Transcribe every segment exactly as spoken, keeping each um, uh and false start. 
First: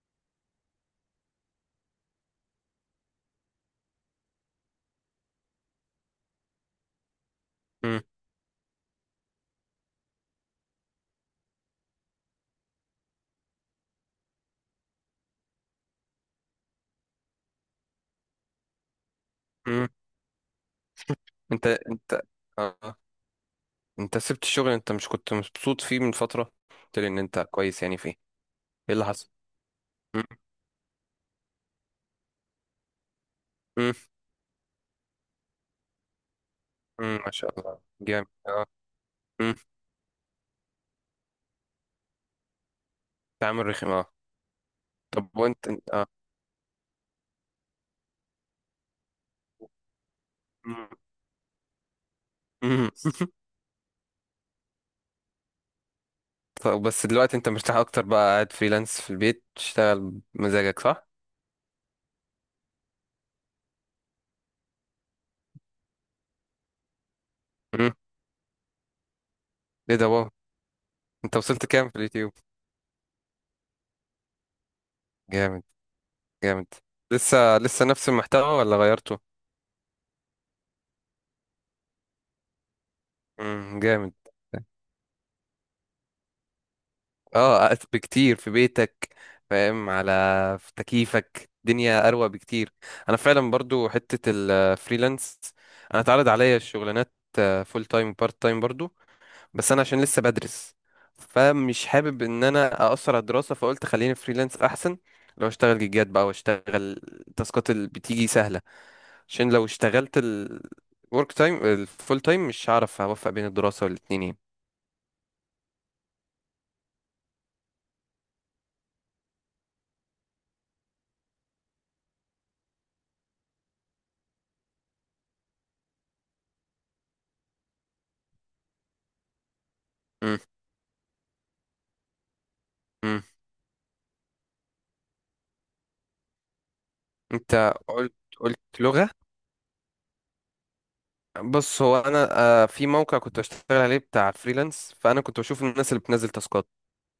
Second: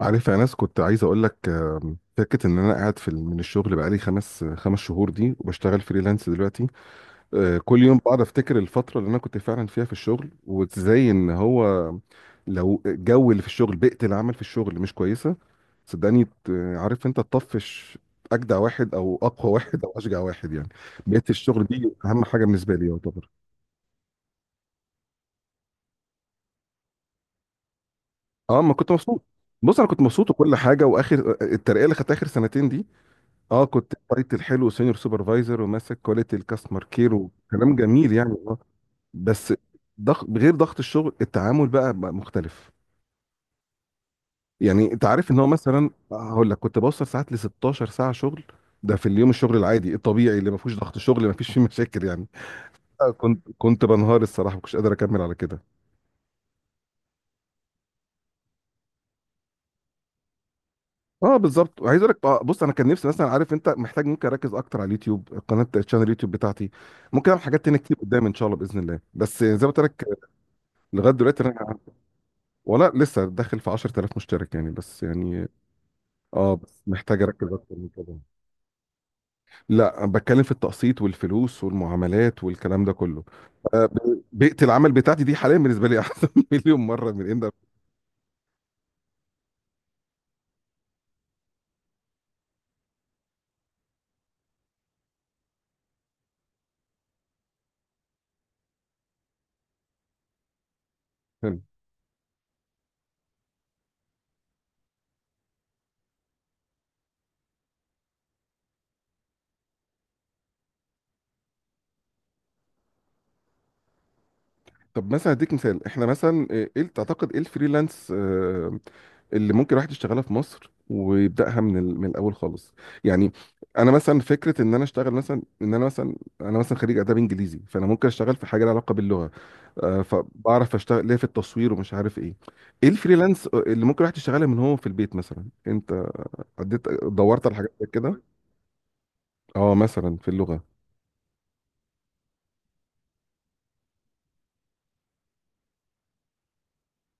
عارف يا ناس، كنت عايز اقول لك آم، فكره ان انا قاعد في ال- من الشغل بقالي خمس خمس شهور دي وبشتغل فريلانس دلوقتي. آه، كل يوم مم. بقعد افتكر الفتره اللي انا كنت فعلا فيها في الشغل، وازاي ان هو لو الجو اللي في الشغل، بيئه العمل في الشغل مش كويسه، صدقني ت- عارف انت تطفش اجدع واحد او اقوى واحد مم. او اشجع واحد يعني. بيئه الشغل انت دي انت اهم حاجه بالنسبه لي اه يعتبر. انت سبت الشغل، انت مش كنت مبسوط فيه من فترة؟ قلت لي ان انت كويس، يعني فيه اه، ما كنت ايه اللي مبسوط. حصل؟ بص، انا كنت مم. مبسوط وكل حاجه، واخر آه، الترقيه اللي خدتها اخر سنتين دي، اه مم. كنت تايتل حلو، سينيور سوبرفايزر وماسك كواليتي الكاستمر كير مم. ما شاء وكلام الله، جميل جامد. يعني والله. اه. بس مم. ضغط غير ضغط الشغل، التعامل بقى بقى مختلف. تعامل رخم. اه. يعني انت عارف طب ان هو، وانت مثلا انت اه هقول لك، كنت بوصل ساعات ل ستة عشر ساعة ساعه شغل، ده في اليوم الشغل العادي الطبيعي اللي ما فيهوش مم. ضغط شغل ما فيش فيه مشاكل يعني. مم. آه، كنت كنت بنهار، الصراحه ما كنتش قادر اكمل على كده. طب بس دلوقتي انت مرتاح اكتر بقى، قاعد فريلانس في البيت تشتغل بمزاجك، صح؟ اه بالظبط، وعايز اقول لك آه، بص، انا كان نفسي مثلا، عارف انت، محتاج ممكن اركز اكتر على اليوتيوب، قناه الشانل اليوتيوب بتاعتي. ممكن اعمل حاجات تانية مم. كتير قدام ان شاء الله باذن الله، بس زي ما قلت ايه لك ده، واو. لغايه انت دلوقتي وصلت انا كام في اليوتيوب؟ ولا لسه داخل في عشر تلاف مشترك يعني، بس يعني جامد. اه جامد. بس محتاج اركز لسه اكتر لسه من نفس كده. المحتوى ولا غيرته؟ لا، بتكلم في التقسيط والفلوس والمعاملات والكلام ده كله. مم. آه، جامد. ب- بيئة العمل بتاعتي دي حاليا بالنسبة لي احسن مليون مرة من اه أس- بكتير في بيتك، فاهم على، في تكييفك الدنيا اروق بكتير. انا فعلا برضو حتة الفريلانس، انا اتعرض عليا الشغلانات فول تايم بارت تايم برضو، بس انا عشان لسه بدرس، ان. فمش حابب ان انا اقصر على الدراسة، فقلت خليني فريلانس احسن. لو اشتغل جيجات بقى واشتغل التاسكات اللي بتيجي سهلة، عشان لو اشتغلت الورك تايم الفول تايم مش هعرف اوفق بين الدراسة والاتنين يعني. طب مثلا اديك مثال، احنا مثلا ايه، إيه تعتقد ايه الفريلانس آه، اللي ممكن الواحد يشتغلها في مصر ويبداها من ال- من الاول خالص يعني؟ انا مثلا فكره ان انا اشتغل مثلا ان انا مثلا انا مثلا خريج اداب انجليزي، فانا ممكن اشتغل في حاجه لها علاقه باللغه. آه، مم، فبعرف اشتغل ليه في التصوير ومش عارف ايه، ايه مم. الفريلانس اللي ممكن الواحد يشتغلها من هو في البيت مثلا؟ انت عديت دورت على حاجات انت زي قلت كده؟ قلت لغة. اه، مثلا في اللغه. بص هو انا آه، في موقع كنت بشتغل عليه بتاع فريلانس، فانا كنت بشوف الناس اللي بتنزل تاسكات.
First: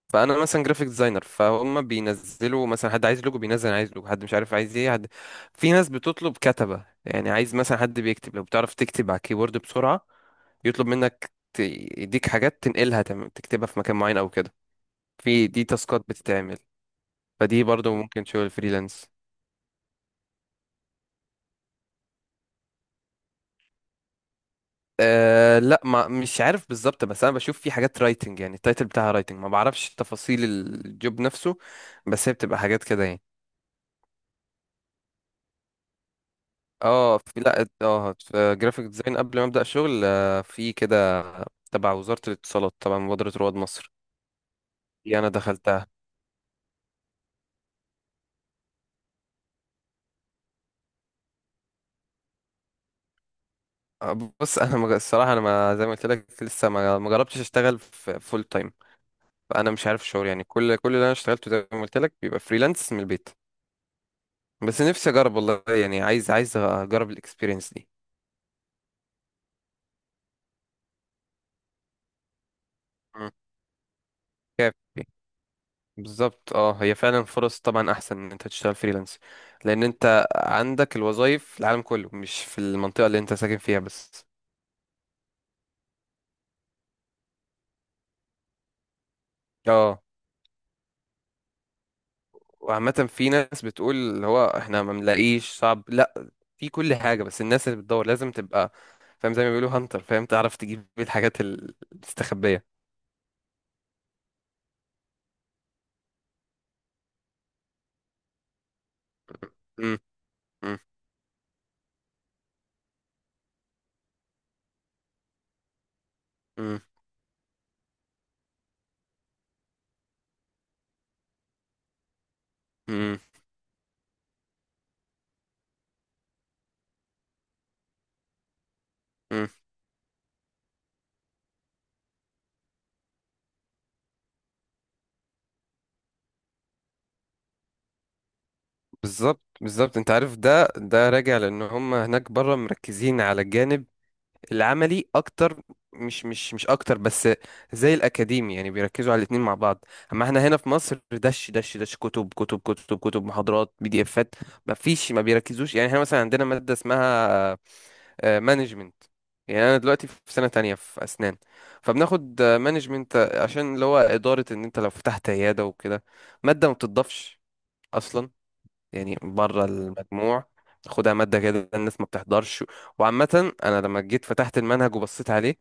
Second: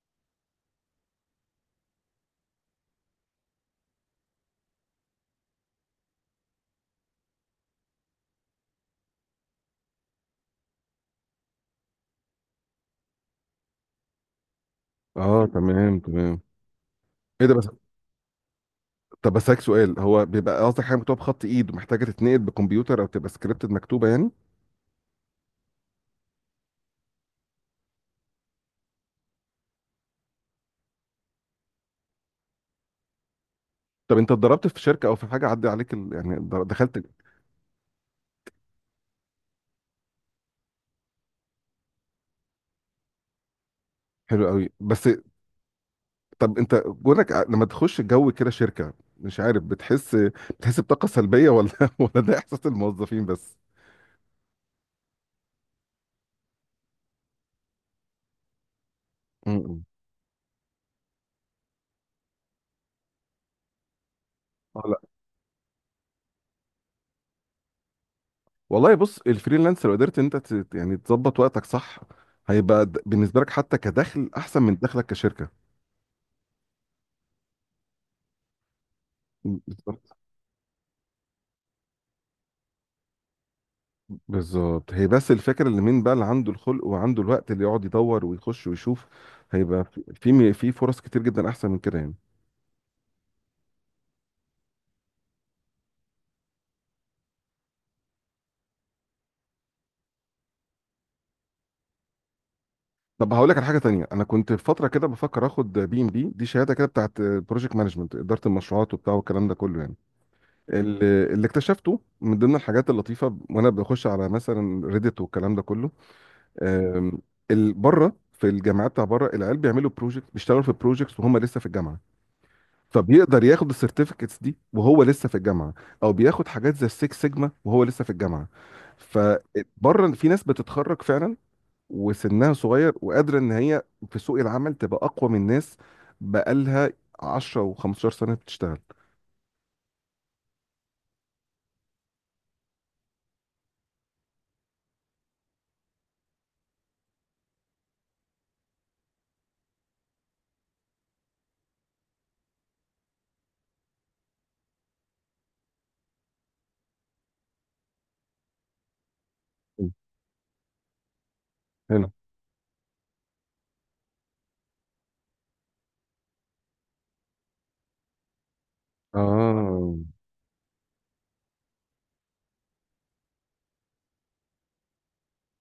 فانا مثلا جرافيك ديزاينر، فهم بينزلوا مثلا حد عايز لوجو، بينزل عايز لوجو، حد مش عارف عايز ايه، حد. في ناس بتطلب كتبة، يعني عايز مثلا حد بيكتب. لو بتعرف تكتب على الكيبورد بسرعة، يطلب منك ت- يديك حاجات تنقلها تم- تكتبها في مكان معين او كده. اه في دي تمام، تاسكات تمام. بتتعمل، ايه ده؟ فدي بس. برضو ممكن شغل فريلانس. طب بسألك سؤال، هو بيبقى قصدك حاجه مكتوبه بخط ايد ومحتاجه تتنقل بكمبيوتر، او تبقى سكريبتد مكتوبه يعني؟ أه لا، ما مش عارف بالظبط، بس انا بشوف في حاجات رايتنج، يعني التايتل بتاعها رايتنج، ما بعرفش تفاصيل الجوب نفسه، بس هي بتبقى حاجات كده يعني. طب انت اتدربت في شركه او في حاجه عدى عليك ال... يعني در- دخلت؟ اه في لا اه في جرافيك ديزاين قبل ما ابدا شغل، آه، في كده تبع وزاره الاتصالات، طبعا مبادره رواد مصر حلو قوي. بس دي انا دخلتها. طب انت جونك ع- لما تخش جو كده شركه، مش عارف، بتحس، بتحس بطاقه سلبيه، ولا ولا ده احساس الموظفين بس؟ آه، بص انا مج- الصراحه انا، ما زي ما قلت لك، لسه ما ما جربتش اشتغل في فول تايم. فانا امم مش عارف الشغل يعني، كل كل اللي انا اشتغلته زي ما قلت لك بيبقى فريلانس من البيت. بس اه لا، نفسي اجرب والله، يعني عايز عايز اجرب الاكسبيرينس دي. والله بص، الفريلانس لو قدرت انت ت... يعني تظبط وقتك صح، هيبقى د- مم. بالنسبه لك حتى كدخل احسن من دخلك كافي. كشركه. بالظبط اه، هي فعلا فرص طبعا احسن ان انت تشتغل فريلانس، لان انت عندك الوظايف في العالم كله، مش في المنطقه اللي انت ساكن فيها بس. بالظبط، هي بس الفكره اللي، مين بقى اللي عنده الخلق وعنده الوقت اللي يقعد يدور ويخش ويشوف، هيبقى في اه. في في فرص كتير جدا احسن من كده يعني. وعامه في ناس بتقول اللي هو احنا ما بنلاقيش، صعب، لا، في كل حاجه، بس الناس اللي بتدور لازم تبقى فاهم، زي ما بيقولوا هانتر، فاهم، تعرف تجيب الحاجات ال- المستخبيه. طب هقول لك على حاجه تانية، انا كنت في فتره كده بفكر اخد بي ام بي دي، شهاده كده بتاعت بروجكت مانجمنت، اداره المشروعات وبتاع، والكلام ده كله يعني. مم، مم، ال- اللي اكتشفته من ضمن الحاجات اللطيفه وانا بخش على مثلا ريديت والكلام ده كله، مم، أم، ال- بره في الجامعات، بتاع بره، العيال بيعملوا بروجكت، بيشتغلوا في بروجكتس وهم لسه في الجامعه. طب مم، يقدر ياخد السيرتيفيكتس دي وهو لسه في الجامعه، او بياخد حاجات زي السيكس سيجما وهو لسه في الجامعه. مم. فبره في ناس بتتخرج فعلا وسنها صغير، وقادره ان هي في سوق العمل تبقى اقوى من ناس بقالها عشر و15 سنه بتشتغل بالظبط بالظبط. انت عارف، ده ده راجع لان هم هناك بره مركزين على الجانب العملي اكتر. مش مش مش اكتر بس زي الاكاديمي، يعني بيركزوا على الاتنين مع بعض. اما احنا هنا في مصر، دش دش دش، كتب كتب كتب كتب، محاضرات، بي دي افات، ما فيش، ما بيركزوش. يعني احنا مثلا عندنا مادة اسمها مانجمنت، يعني انا دلوقتي في سنة تانية في اسنان، هنا. فبناخد مانجمنت عشان اللي هو ادارة ان انت لو فتحت عيادة وكده. مادة ما بتضافش اصلا، يعني بره اه المجموع، خدها مادة كده، الناس ما بتحضرش. وعامة أنا لما جيت فتحت المنهج وبصيت عليه،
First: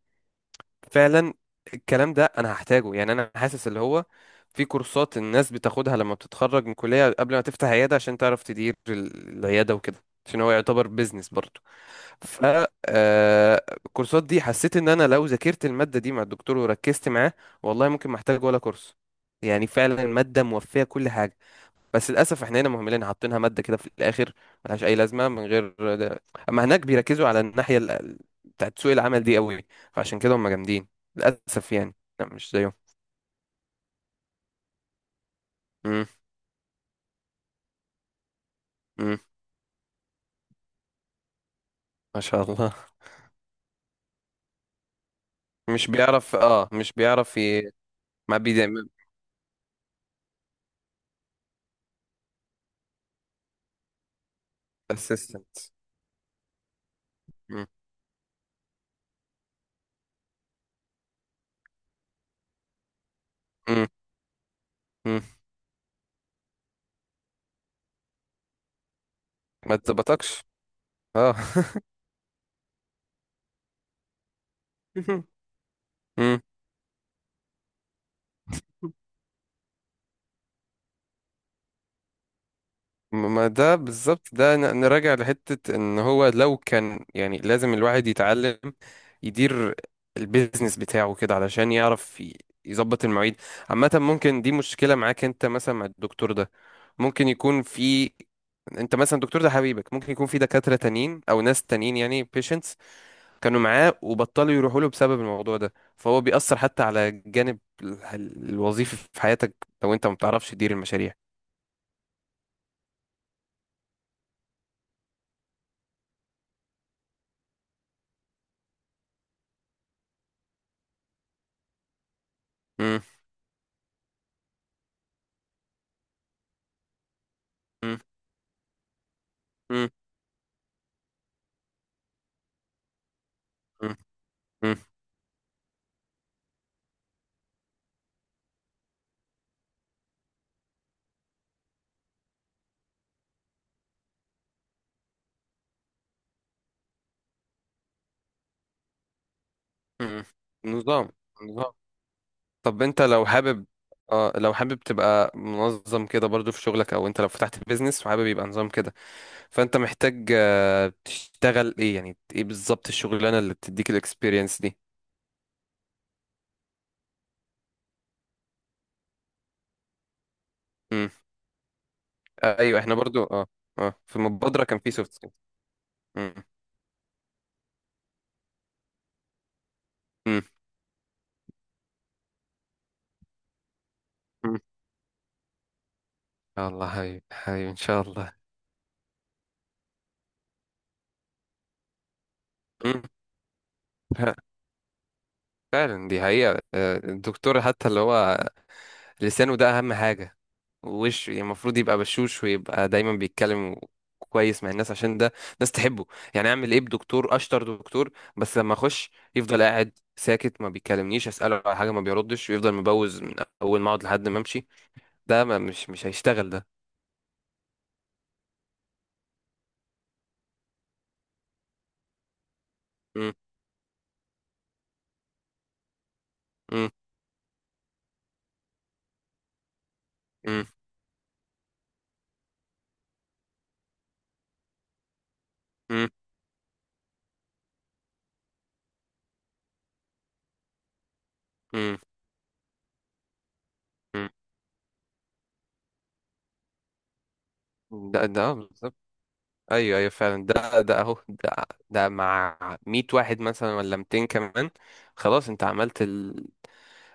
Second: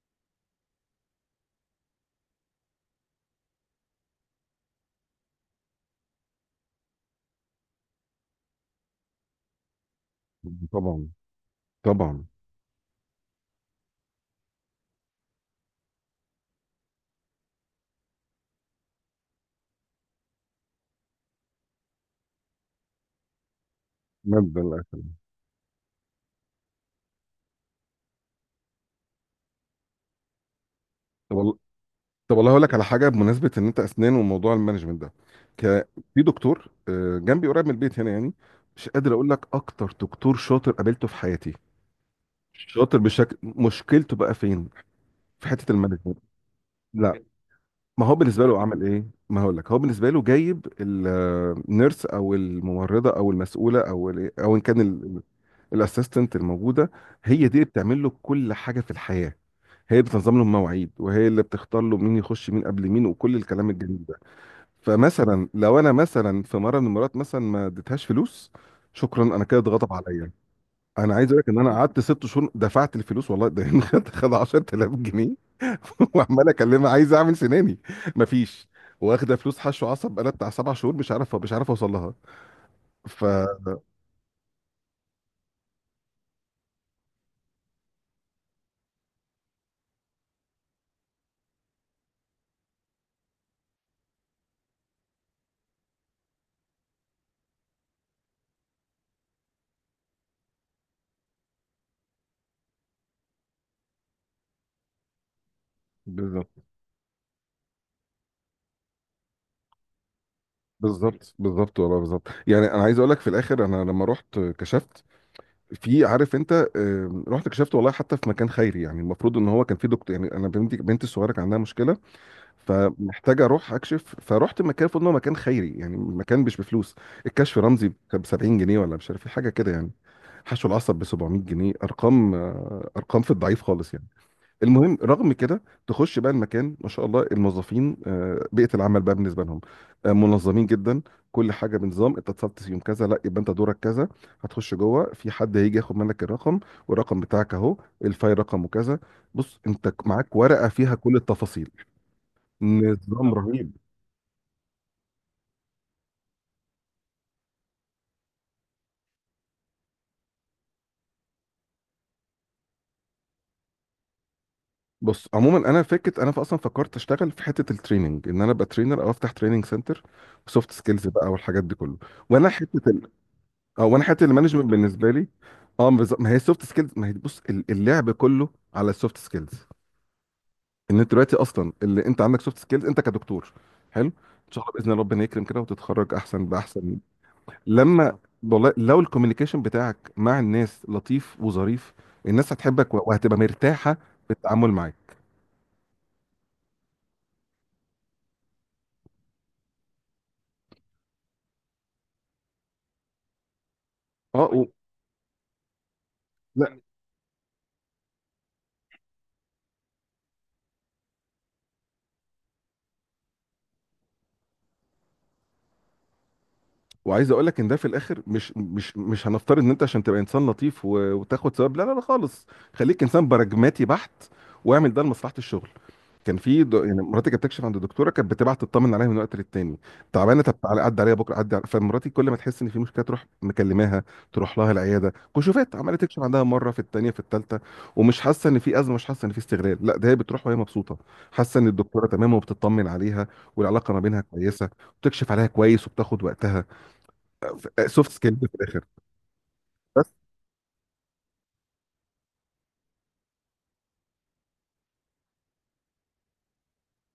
فعلا الكلام ده أنا هحتاجه. يعني أنا حاسس اللي هو في كورسات الناس بتاخدها لما بتتخرج من كلية قبل ما تفتح عيادة، عشان تعرف تدير ال- العيادة وكده، عشان هو يعتبر طبعا، بيزنس برضه. طبعا. ف آه، الكورسات دي حسيت ان انا لو ذاكرت المادة دي مع الدكتور وركزت معاه، والله ممكن ما احتاج ولا كورس. يعني فعلا المادة موفية كل حاجة، بس للاسف احنا هنا مهملين حاطينها ماده كده في الاخر، مادة ملهاش اي الأكل لازمه من غير ده. اما هناك بيركزوا على الناحيه ال- بتاعت سوق العمل دي قوي، فعشان كده هم جامدين. والله. للاسف يعني، لا طب والله مش هقول زيهم. لك على حاجه بمناسبه ان انت اسنان وموضوع المانجمنت ده، ك... امم. في دكتور آه، جنبي قريب من البيت هنا يعني، مش قادر امم. اقول لك، اكتر دكتور شاطر قابلته في حياتي. ما شاء الله. شاطر بشكل، مشكلته بقى فين؟ في حته مش المانجمنت. بيعرف، اه مش لا، بيعرف ي... ما هو ما بالنسبه بي له عمل ايه، ما هقول لك، هو بالنسبه له جايب النيرس او الممرضه او المسؤوله او ال- او ان كان اسيستنت. الاسيستنت الموجوده، هي دي اللي امم. بتعمل له كل حاجه في الحياه. هي اللي بتنظم له المواعيد، وهي اللي بتختار له مين يخش مين قبل مين، وكل الكلام امم. الجميل ده. إمم. فمثلا لو انا مثلا في مره من المرات مثلا ما اديتهاش فلوس، شكرا، انا كده ما اتغضب عليا. تظبطكش. انا عايز اه. اقول لك ان انا قعدت ست شهور دفعت الفلوس، والله ده خد خد 10000 جنيه امم. وعمال اكلمها عايز اعمل سناني، مفيش، واخده فلوس حشو عصب بقالها بتاع سبع شهور، مش عارف مش عارف اوصل لها. ف ما ده بالظبط، ده ن- نراجع لحتة ان هو لو كان، يعني لازم الواحد يتعلم يدير البيزنس بتاعه كده، علشان يعرف ي- يظبط المواعيد. عامة ممكن دي مشكلة معاك انت مثلا مع الدكتور ده، ممكن يكون في، انت مثلا الدكتور ده حبيبك، ممكن يكون في دكاترة تانيين او ناس تانيين، يعني patients كانوا معاه وبطلوا يروحوا له بسبب الموضوع ده، فهو بالظبط. بيأثر حتى على الجانب ال- الوظيفي في حياتك، لو انت ما بتعرفش تدير المشاريع. بالظبط بالظبط والله بالظبط يعني، انا عايز اقول لك في الاخر، انا لما رحت كشفت، في، عارف انت، آم، رحت كشفت والله حتى في مكان خيري يعني، المفروض ان هو كان في دكتور يعني، انا بنتي بنتي الصغيره كان عندها مشكله، مم، فمحتاج اروح اكشف، فروحت مكان المفروض ان هو مكان خيري يعني، مكان مش بفلوس. الكشف رمزي مم، ب سبعين جنيه ولا مش عارف ايه، حاجه كده مم، يعني. حشو العصب ب سبع مئة جنيه، ارقام، ارقام في الضعيف خالص مم، يعني. مم. المهم، رغم كده تخش بقى المكان، ما شاء الله الموظفين آه، بيئه العمل بقى بالنسبه لهم، آه، منظمين جدا. كل حاجه بنظام، انت اتصلت يوم كذا، لا، يبقى انت دورك كذا، هتخش جوه في حد هيجي ياخد منك الرقم، والرقم بتاعك اهو، الفايل رقمه كذا، بص انت مم. معاك ورقه فيها نظام. كل التفاصيل. نظام. طب انت لو نظام حابب، رهيب. اه لو حابب تبقى منظم كده برضو في شغلك، او انت لو فتحت بيزنس وحابب يبقى نظام كده، فانت محتاج آه، تشتغل ايه، يعني ايه بالظبط الشغلانه اللي بتديك الاكسبيرينس دي؟ بص عموما، انا فكرت، انا اصلا فكرت اشتغل في حته التريننج، ان انا ابقى ترينر او افتح تريننج سنتر، سوفت سكيلز مم. بقى والحاجات دي كله. وانا آه، ايوه حته احنا ال... برضو اه. اه، اه وانا في حته المبادره المانجمنت كان في بالنسبه سوفت لي، سكيلز. اه بالظبط. ما هي السوفت سكيلز، ما هي بص، ال- اللعب كله على السوفت سكيلز، ان انت دلوقتي اصلا اللي انت عندك سوفت سكيلز انت كدكتور، حلو، ان شاء الله باذن الله ربنا يكرم كده وتتخرج احسن الله باحسن. حبيبي حبيبي ان شاء لما، الله. والله، لو الكوميونيكيشن بتاعك مع الناس لطيف وظريف، الناس هتحبك مم. وهتبقى مرتاحه في ف- التعامل معاك. فعلا دي حقيقه، آه، الدكتور حتى اللي هو لسانه ده اهم حاجه ووشه، يعني المفروض يبقى بشوش ويبقى دايما بيتكلم اه كويس و... مع الناس عشان ده ناس تحبه. يعني اعمل لا، ايه بدكتور اشطر دكتور، بس لما اخش يفضل قاعد ساكت، ما بيكلمنيش، اساله على حاجه ما بيردش، ويفضل مبوز من اول ما اقعد لحد ما امشي؟ ده ما مش مش هيشتغل ده. وعايز اقول لك ان ده في الاخر مش مش مش هنفترض ان انت عشان تبقى انسان لطيف و- وتاخد ثواب، لا لا لا خالص. خليك انسان م- براجماتي بحت واعمل ده لمصلحه الشغل. كان في د... م- يعني مراتي كانت بتكشف عند دكتوره، كانت بتبعت تطمن عليها من وقت للتاني، تعبانه، طب م- تعالى عدي عليها بكره، عدي على... فمراتي كل ما تحس ان في مشكله تروح مكلماها، تروح لها العياده، كشوفات عماله م- تكشف عندها مره في التانيه في التالته، ومش حاسه ان في ازمه، مش حاسه ان في استغلال، لا ده هي بتروح وهي مبسوطه، حاسه ان م- الدكتوره تمام وبتطمن عليها، والعلاقه ما بينها م. كويسه، وبتكشف عليها كويس وبتاخد وقتها. سوفت ده سكيل ده في آه الاخر. بالظبط. ايوه بس ايوه فعلا، ده ده اهو ده. ده مع مية واحد مثلا ولا ميتين كمان، خلاص انت عملت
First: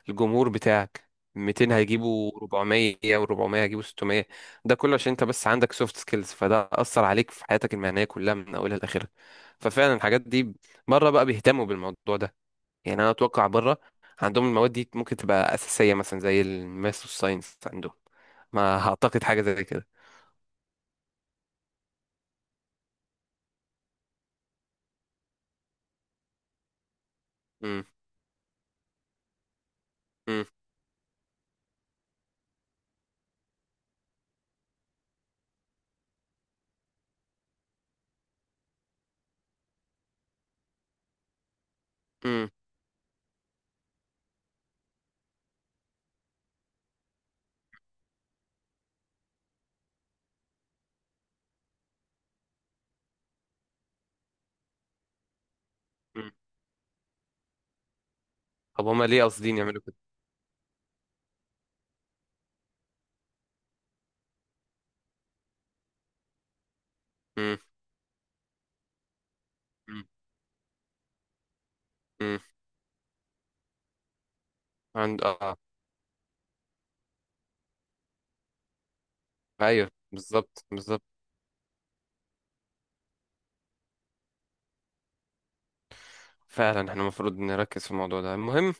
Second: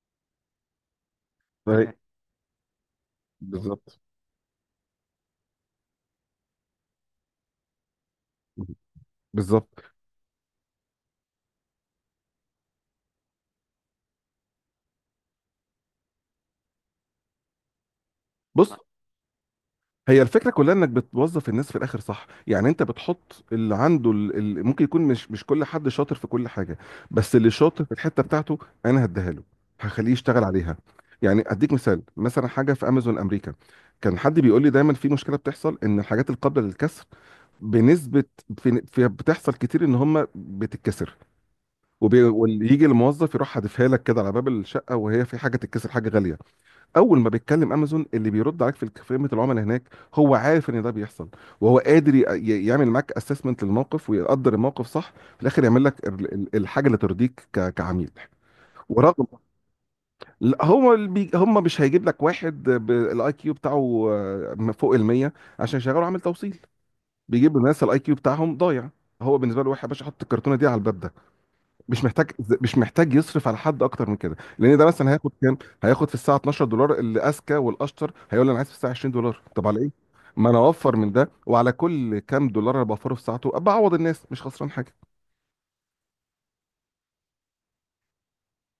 الجمهور بتاعك، ميتين فهي- تمام. هيجيبوا اربعمية و400 هيجيبوا بالظبط ستمية. ده كله عشان انت بس عندك سوفت سكيلز، فده اثر عليك في حياتك المهنيه كلها من اولها لاخرها. بالظبط. ففعلا الحاجات دي بره بقى بيهتموا بالموضوع ده. يعني انا اتوقع بره عندهم المواد دي ممكن تبقى اساسيه مثلا زي الماث والساينس عندهم، بص ما اعتقد حاجه زي كده. هي الفكره كلها انك بتوظف الناس في الاخر صح، يعني انت بتحط اللي عنده ال- ال- ممكن يكون مش، مش كل حد شاطر في كل حاجه، بس اللي شاطر مم، في الحته بتاعته انا هديها له، هخليه يشتغل مم، عليها. يعني اديك مثال، مثلا حاجه في امازون امريكا، كان حد بيقول لي دايما في مشكله بتحصل ان الحاجات القابله للكسر بنسبه في في- بتحصل كتير ان هم بتتكسر، وبي... مم، ويجي الموظف يروح حادفها لك كده على باب الشقه، وهي في حاجه تتكسر، حاجه غاليه. اول ما بيتكلم امازون، اللي بيرد عليك في الك- خدمه العملاء هناك، هو عارف ان ده بيحصل، وهو قادر ي... ي- يعمل معاك اسسمنت للموقف، ويقدر الموقف صح، في الاخر يعمل لك مم. ال- ال- الحاجه اللي ترضيك ك... كعميل. طب هما ليه ورغم قاصدين يعملوا كده؟ لا، هو اللي بي... هم مش هيجيب لك واحد بالاي كيو بتاعه آه، فوق ال مية عشان يشغله عامل توصيل، بيجيب مم، الناس الاي كيو بتاعهم ضايع. هو بالنسبه له، واحد يا مم، باشا حط الكرتونه دي على الباب، مش محتاج، مم. مش محتاج يصرف على حد اكتر من كده، لان ده مثلا عند هياخد اه آه. كام، هياخد في الساعه اتناشر دولار، اللي اذكى والاشطر هيقول لي انا عايز في الساعه عشرين دولار، طب على ايوه ايه؟ ما انا بالظبط اوفر بالظبط. من ده، وعلى كل كام دولار انا بوفره في ساعته بعوض الناس، مش خسران حاجه. فعلا احنا المفروض نركز في الموضوع ده المهم.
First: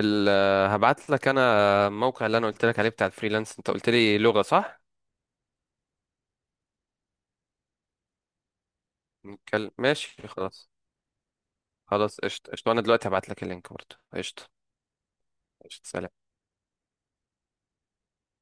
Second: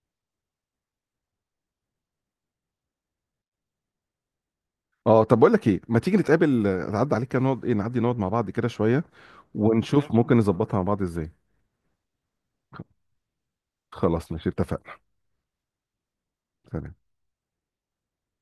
ال- هبعت لك انا الموقع اللي انا قلت لك عليه بتاع الفريلانس، انت قلت لي لغة صح؟ اه، طب بقول لك ايه، ما تيجي نتقابل آه، نعدي عليك كده، نقعد، ايه، نعدي نقعد مع بعض كده شويه، نتكلم ماشي ونشوف ممكن خلاص. نظبطها مع بعض ازاي. خلاص قشطة قشطة، انا دلوقتي هبعت لك اللينك برضه. خلاص قشطة ماشي، اتفقنا. قشطة. سلام. سلام.